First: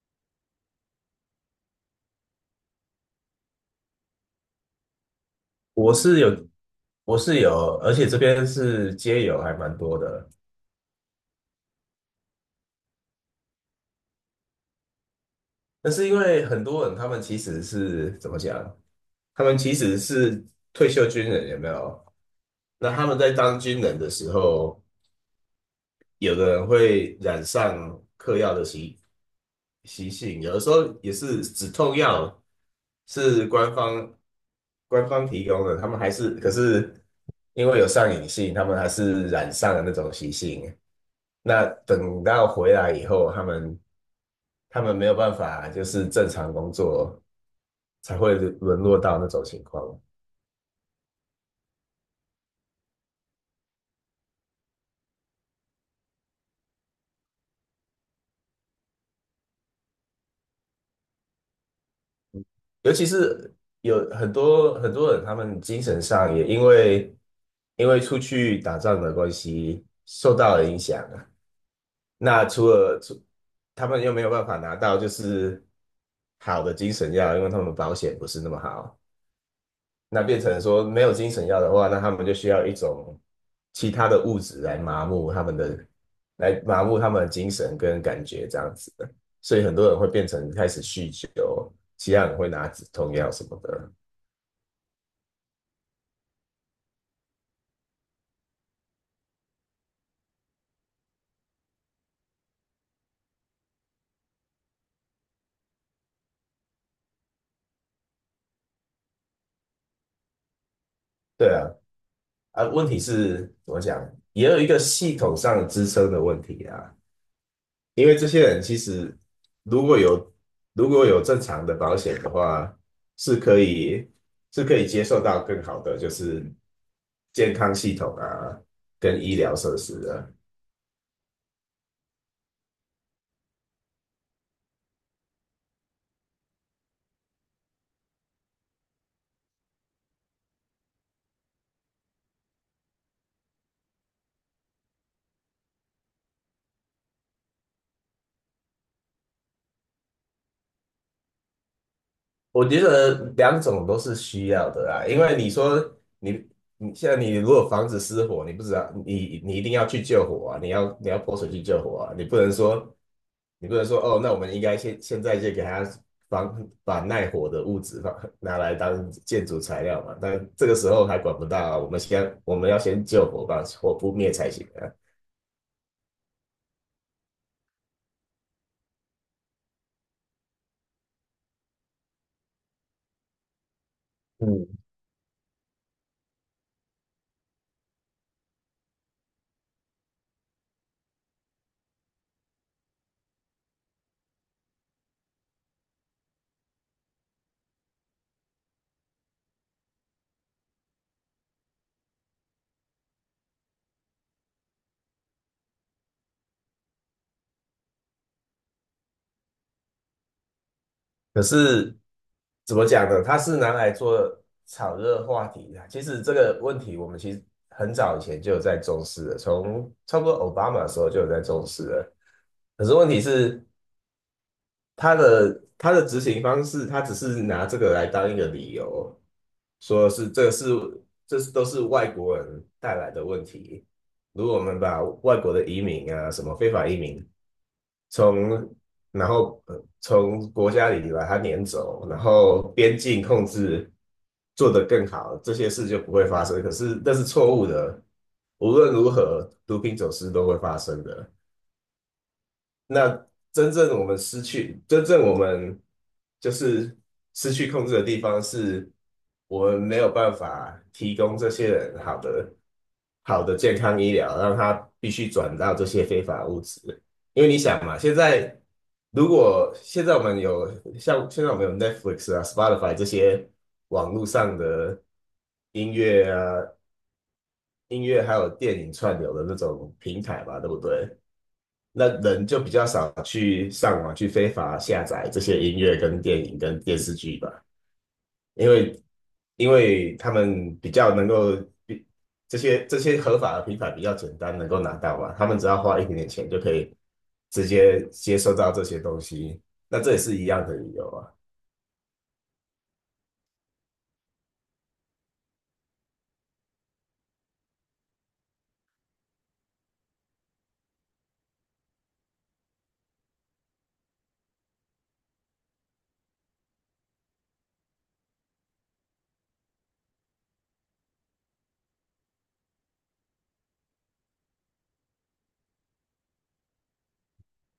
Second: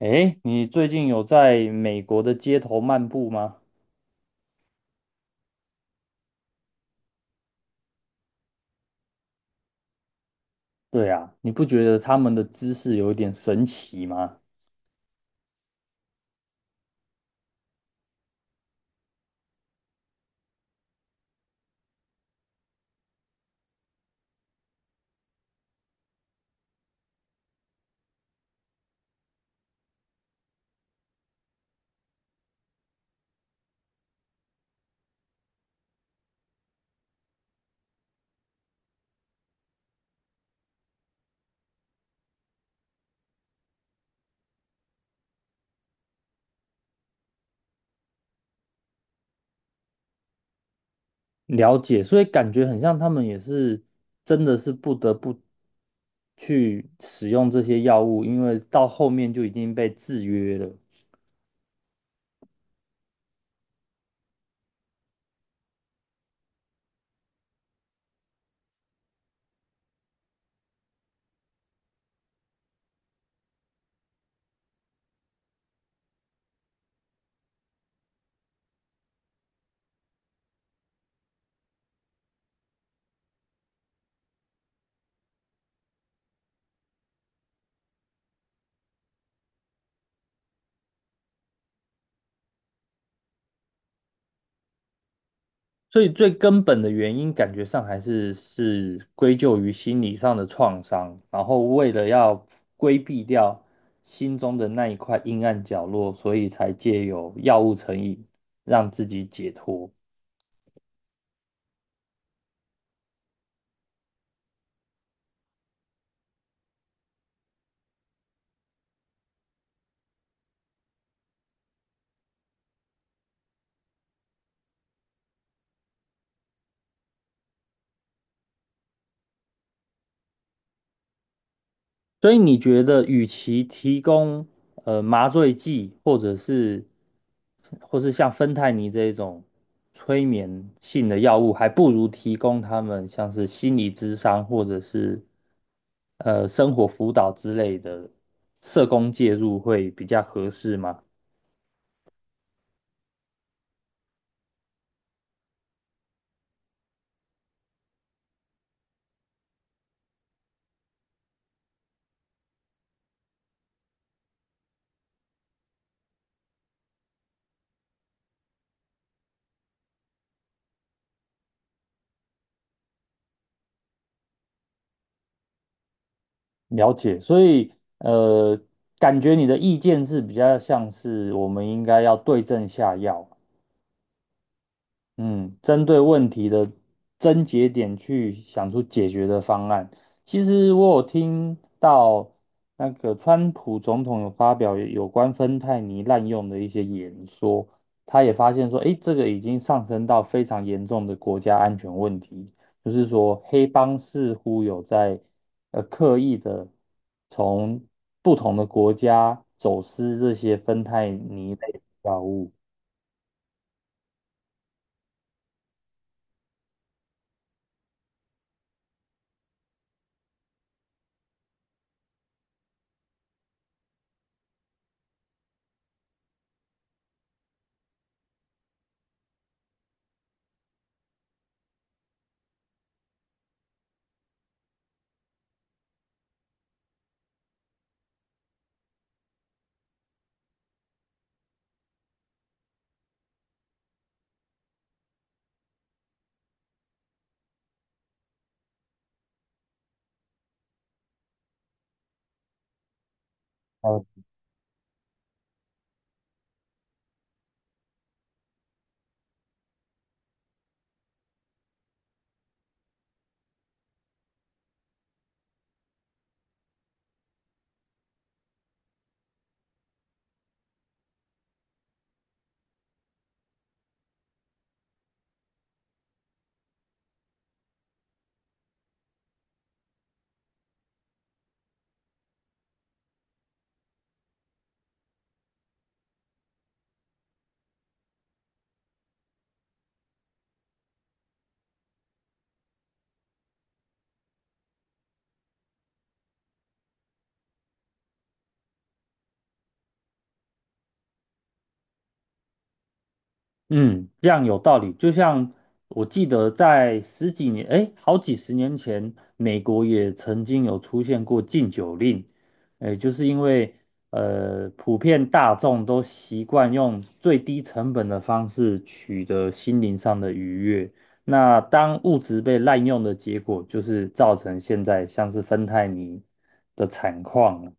诶，你最近有在美国的街头漫步吗？我是有，我是有，而且这边是街友还蛮多的。对啊，你不觉得他们的姿势有一点神奇吗？但是因为很多人他们其实是怎么讲？他们其实是退休军人，有没有？那他们在当军人的时候，有的人会染上嗑药的习性，有的时候也是止痛药是官方提供的，他们还是可是因为有上瘾性，他们还是染上了那种习性。那等到回来以后，他们没有办法就是正常工作，才会沦落到那种情况。了解，所以感觉很像他们也是真的是不得不去使用这些药物，因为到后面就已经被制约了。尤其是有很多很多人，他们精神上也因为出去打仗的关系受到了影响啊。那除了除他们又没有办法拿到就是好的精神药，因为他们保险不是那么好。那变成说没有精神药的话，那他们就需要一种其他的物质来麻木他们的，来麻木他们的精神跟感觉这样子的。所以很多人会变成开始酗酒，其他人会拿止痛药什么的。所以最根本的原因，感觉上还是归咎于心理上的创伤，然后为了要规避掉心中的那一块阴暗角落，所以才借由药物成瘾让自己解脱。对啊，啊，问题是怎么讲，也有一个系统上支撑的问题啊。因为这些人其实如果有如果有正常的保险的话，是可以是可以接受到更好的就是健康系统啊，跟医疗设施啊。所以你觉得，与其提供麻醉剂，或是像芬太尼这一种催眠性的药物，还不如提供他们像是心理咨商或者是生活辅导之类的社工介入会比较合适吗？我觉得两种都是需要的啊。因为你说你你现在你如果房子失火，你不知道你你一定要去救火啊，你要泼水去救火啊，你不能说哦，那我们应该现在就给他耐火的物质拿来当建筑材料嘛，但这个时候还管不到啊，我们要先救火，把火扑灭才行啊。了解，所以呃，感觉你的意见是比较像是我们应该要对症下药，嗯。嗯，针对问题的症结点去想出解决的方案。其实我有听到那个川普总统有发表有关芬太尼滥用的一些演说，他也发现说，诶，这个已经上升到非常严重的国家安全问题，就是说黑帮似乎有在刻意的从不同的国家走私这些芬太可尼类的是药物。怎么讲呢？它是拿来做炒热话题的。其实这个问题，我们其实很早以前就有在重视了，从差不多奥巴马的时候就有在重视了。可是问题是，他的执行方式，他只是拿这个来当一个理由，说是这是都是外国人带来的问题。如果我们把外国的移民啊，什么非法移民从然后从国家里把它撵走，然后边境控制做得更好，这些事就不会发生。可是那是错误的，无论如何，毒品走私都会发生的。那呃真正我们就是失去控制的地方是，我们没有办法提供这些人好的健康医疗，让他必须转到这些非法物质。因为你想嘛，现在如果现在我们有像现在我们有 Netflix 啊、Spotify 这些网络上的音乐啊、音乐还有电影串流的那种平台吧，对不对？那人就比较少去上网去非法下载这些音乐、跟电影、跟电视剧吧，因为因为他们比较能够比这些合法的平台比较简单能够拿到嘛，他们只要花一点点钱就可以直接接收到这些东西，那这也是一样的理由啊。嗯，这样有道理。就像我记得在十几年，哎，好几十年前，美国也曾经有出现过禁酒令，哎，就是因为普遍大众都习惯用最低成本的方式取得心灵上的愉悦。那当物质被滥用的结果，就是造成现在像是芬太尼的惨况。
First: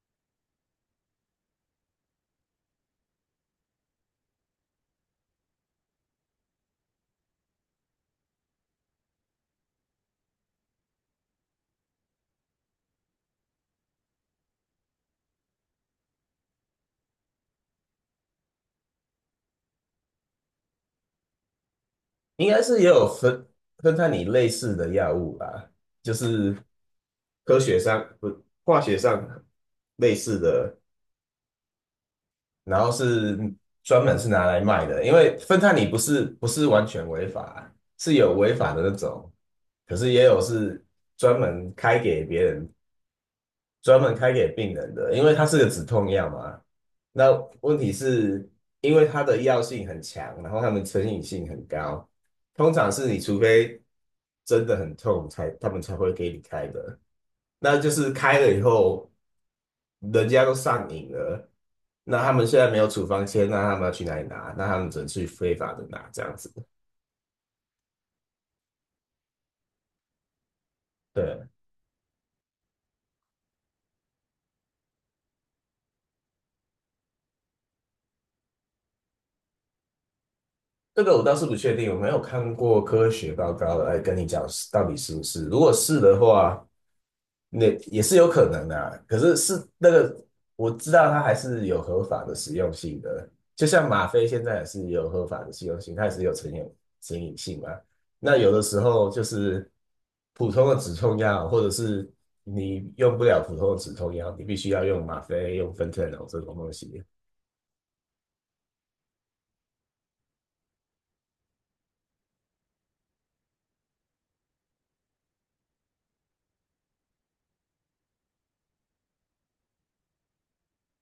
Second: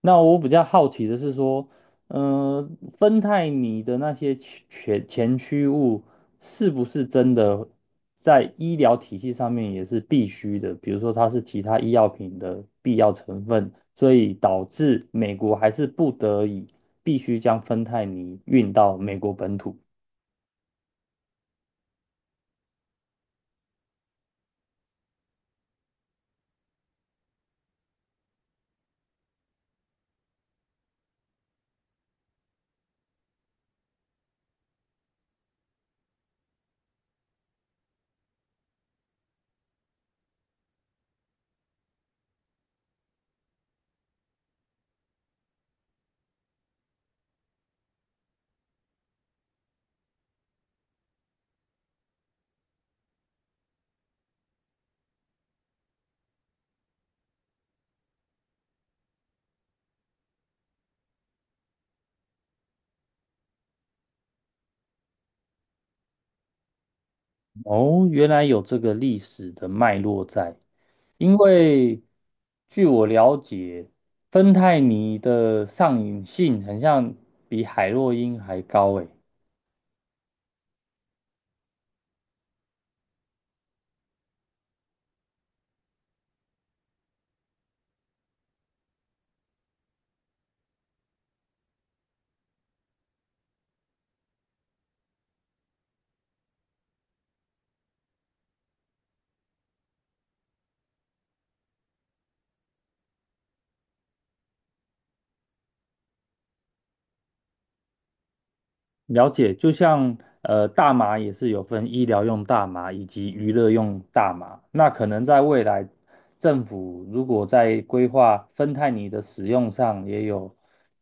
那我比较好奇的是说，呃，芬太尼的那些前驱物是不是真的在医疗体系上面也是必须的？比如说它是其他医药品的必要成分，所以导致美国还是不得已必须将芬太尼运到美国本土。应该是也有分分开你类似的药物吧，就是科学上不化学上类似的然后是专门是拿来卖的，因为芬太尼不是完全违法，是有违法的那种，可是也有是专门开给别人、专门开给病人的，因为它是个止痛药嘛。那问题是因为它的药性很强，然后它们成瘾性很高，通常是除非真的很痛才，他们才会给你开的。那就是开了以后。人家都上瘾了，那他们现在没有处方签，那他们要去哪里拿？那他们只能去非法的拿这样子。哦，原来有这个历史的脉络在，因对，为据我了解，芬太尼的上瘾性很像比海洛因还高诶。这个我倒是不确定，我没有看过科学报告来跟你讲是到底是不是。如果是的话，那也是有可能的啊，可是我知道它还是有合法的实用性的，就像吗啡现在也是有合法的实用性，它也是有成瘾性嘛。那有的时候就是普通的止痛药，或者是你用不了普通的止痛药，你必须要用吗啡、用芬太柔这种东西。了解，就像大麻也是有分医疗用大麻以及娱乐用大麻。那可能在未来，政府如果在规划芬太尼的使用上也有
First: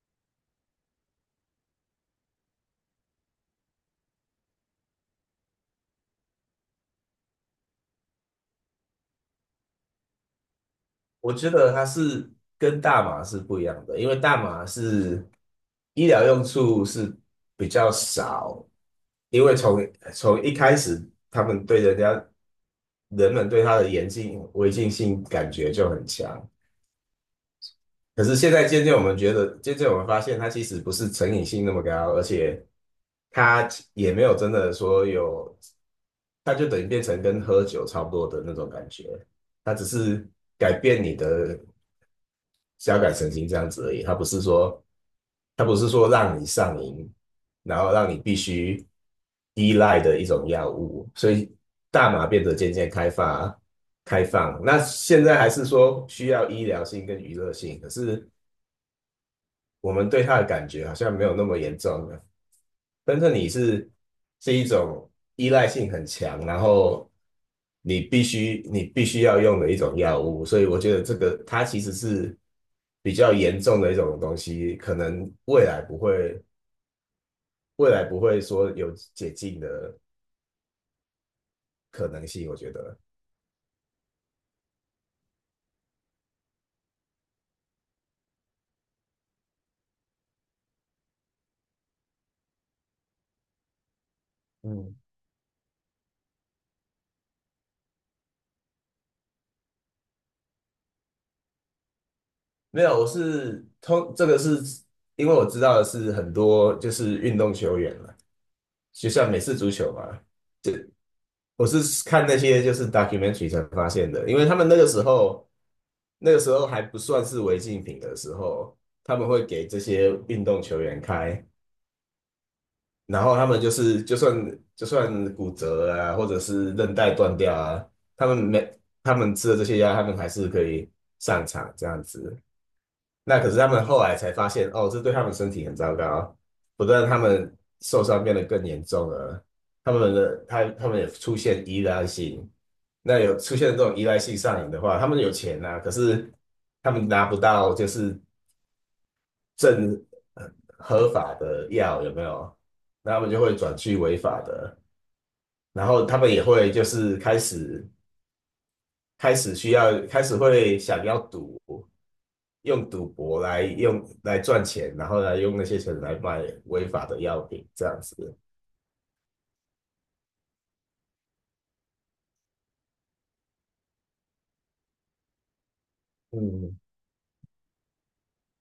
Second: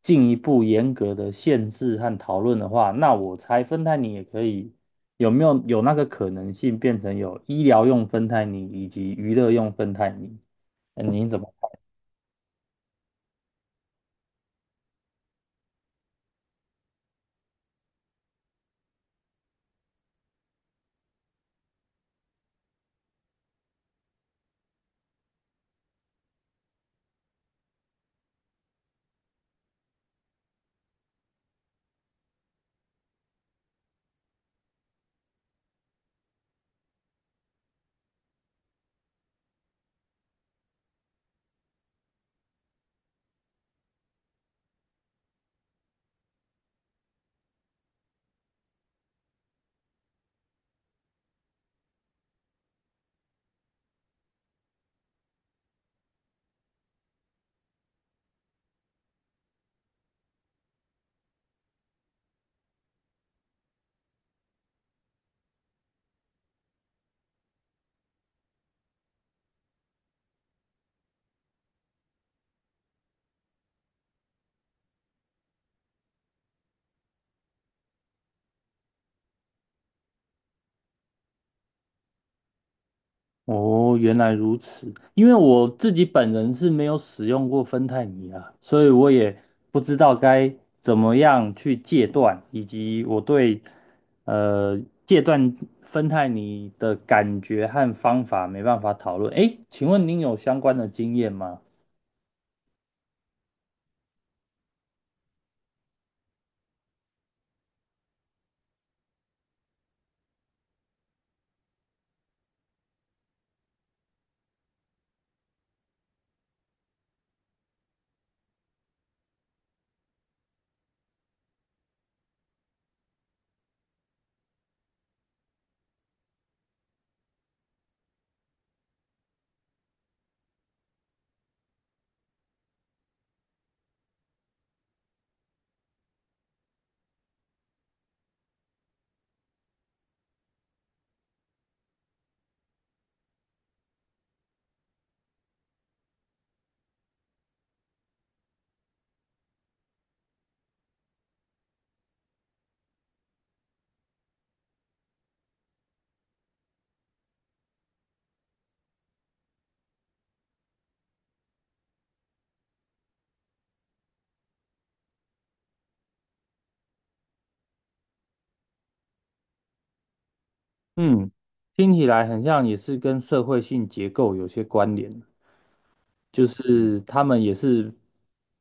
进一步严格的限制和讨论的话，那我猜芬太尼也可以有没有有那个可能性变成有医疗用芬太尼以及娱乐用芬太尼？您我怎觉么？得它是跟大麻是不一样的，因为大麻是医疗用处是比较少，因为从一开始他们对人家人们对它的严禁违禁性感觉就很强，可是现在渐渐我们觉得，渐渐我们发现它其实不是成瘾性那么高，而且它也没有真的说有，它就等于变成跟喝酒差不多的那种感觉，它只是改变你的。交感神经这样子而已，它不是说让你上瘾，然后让你必须依赖的一种药物，所以大麻变得渐渐开放。那现在还是说需要医疗性跟娱乐性，可是我们对它的感觉好像没有那么严重了。但是你是是一种依赖性很强，然后你必须要用的一种药物，所以我觉得这个它其实是比较严重的一种东西，可能未来不会说有解禁的可能性，我觉得。哦，原来如此。因为我自己本人是没有使用过芬太尼啊，所以我也不知道该怎么样去戒断，以及我对呃嗯，戒断芬太尼的感觉和方法没办法讨论。诶，请问您有相关的经验吗？没有，我是通这个是因为我知道的是很多就是运动球员了，就像美式足球嘛，我是看那些就是 documentary 才发现的，因为他们那个时候，那个时候还不算是违禁品的时候，他们会给这些运动球员开，然后他们就是就算骨折啊，或者是韧带断掉啊，他们没他们吃了这些药，他们还是可以上场这样子。那可是他们后来才发现，哦，这对他们身体很糟糕，不但他们受伤变得更严重了，他们也出现依赖性。那有出现这种依赖性上瘾的话，他们有钱呐、可是他们拿不到就是正呃合法的药，有没有？那他们就会转去违法的，然后他们也会就是开始会想要赌，用来赚钱，然后来用那些钱来卖违法的药品，这样子。嗯，听起来很像也是跟社会性结构有些关联。就嗯，是他们也是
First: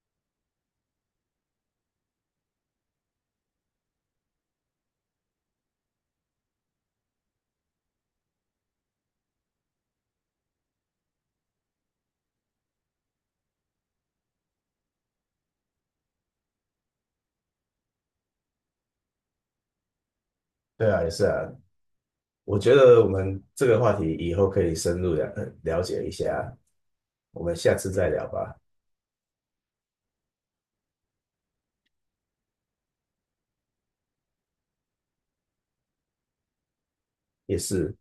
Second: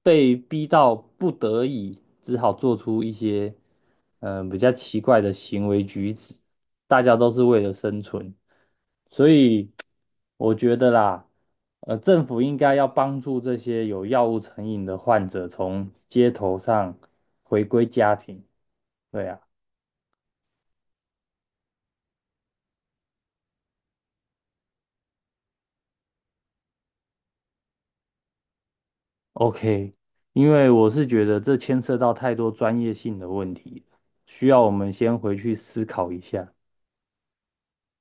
被逼到不得已，只好做出一些比较奇怪的行为举止。大家都是为了生存，所以我觉得啦，政府应该要帮助这些有药物成瘾的患者从街头上回归家庭。对啊对啊，也是啊。我觉得我们这个话题以后可以深入了呃了解一下，我们下次再聊吧。，OK，因为我是觉得这牵涉到太多专业性的问题，需要我们先回去思考一下。也是。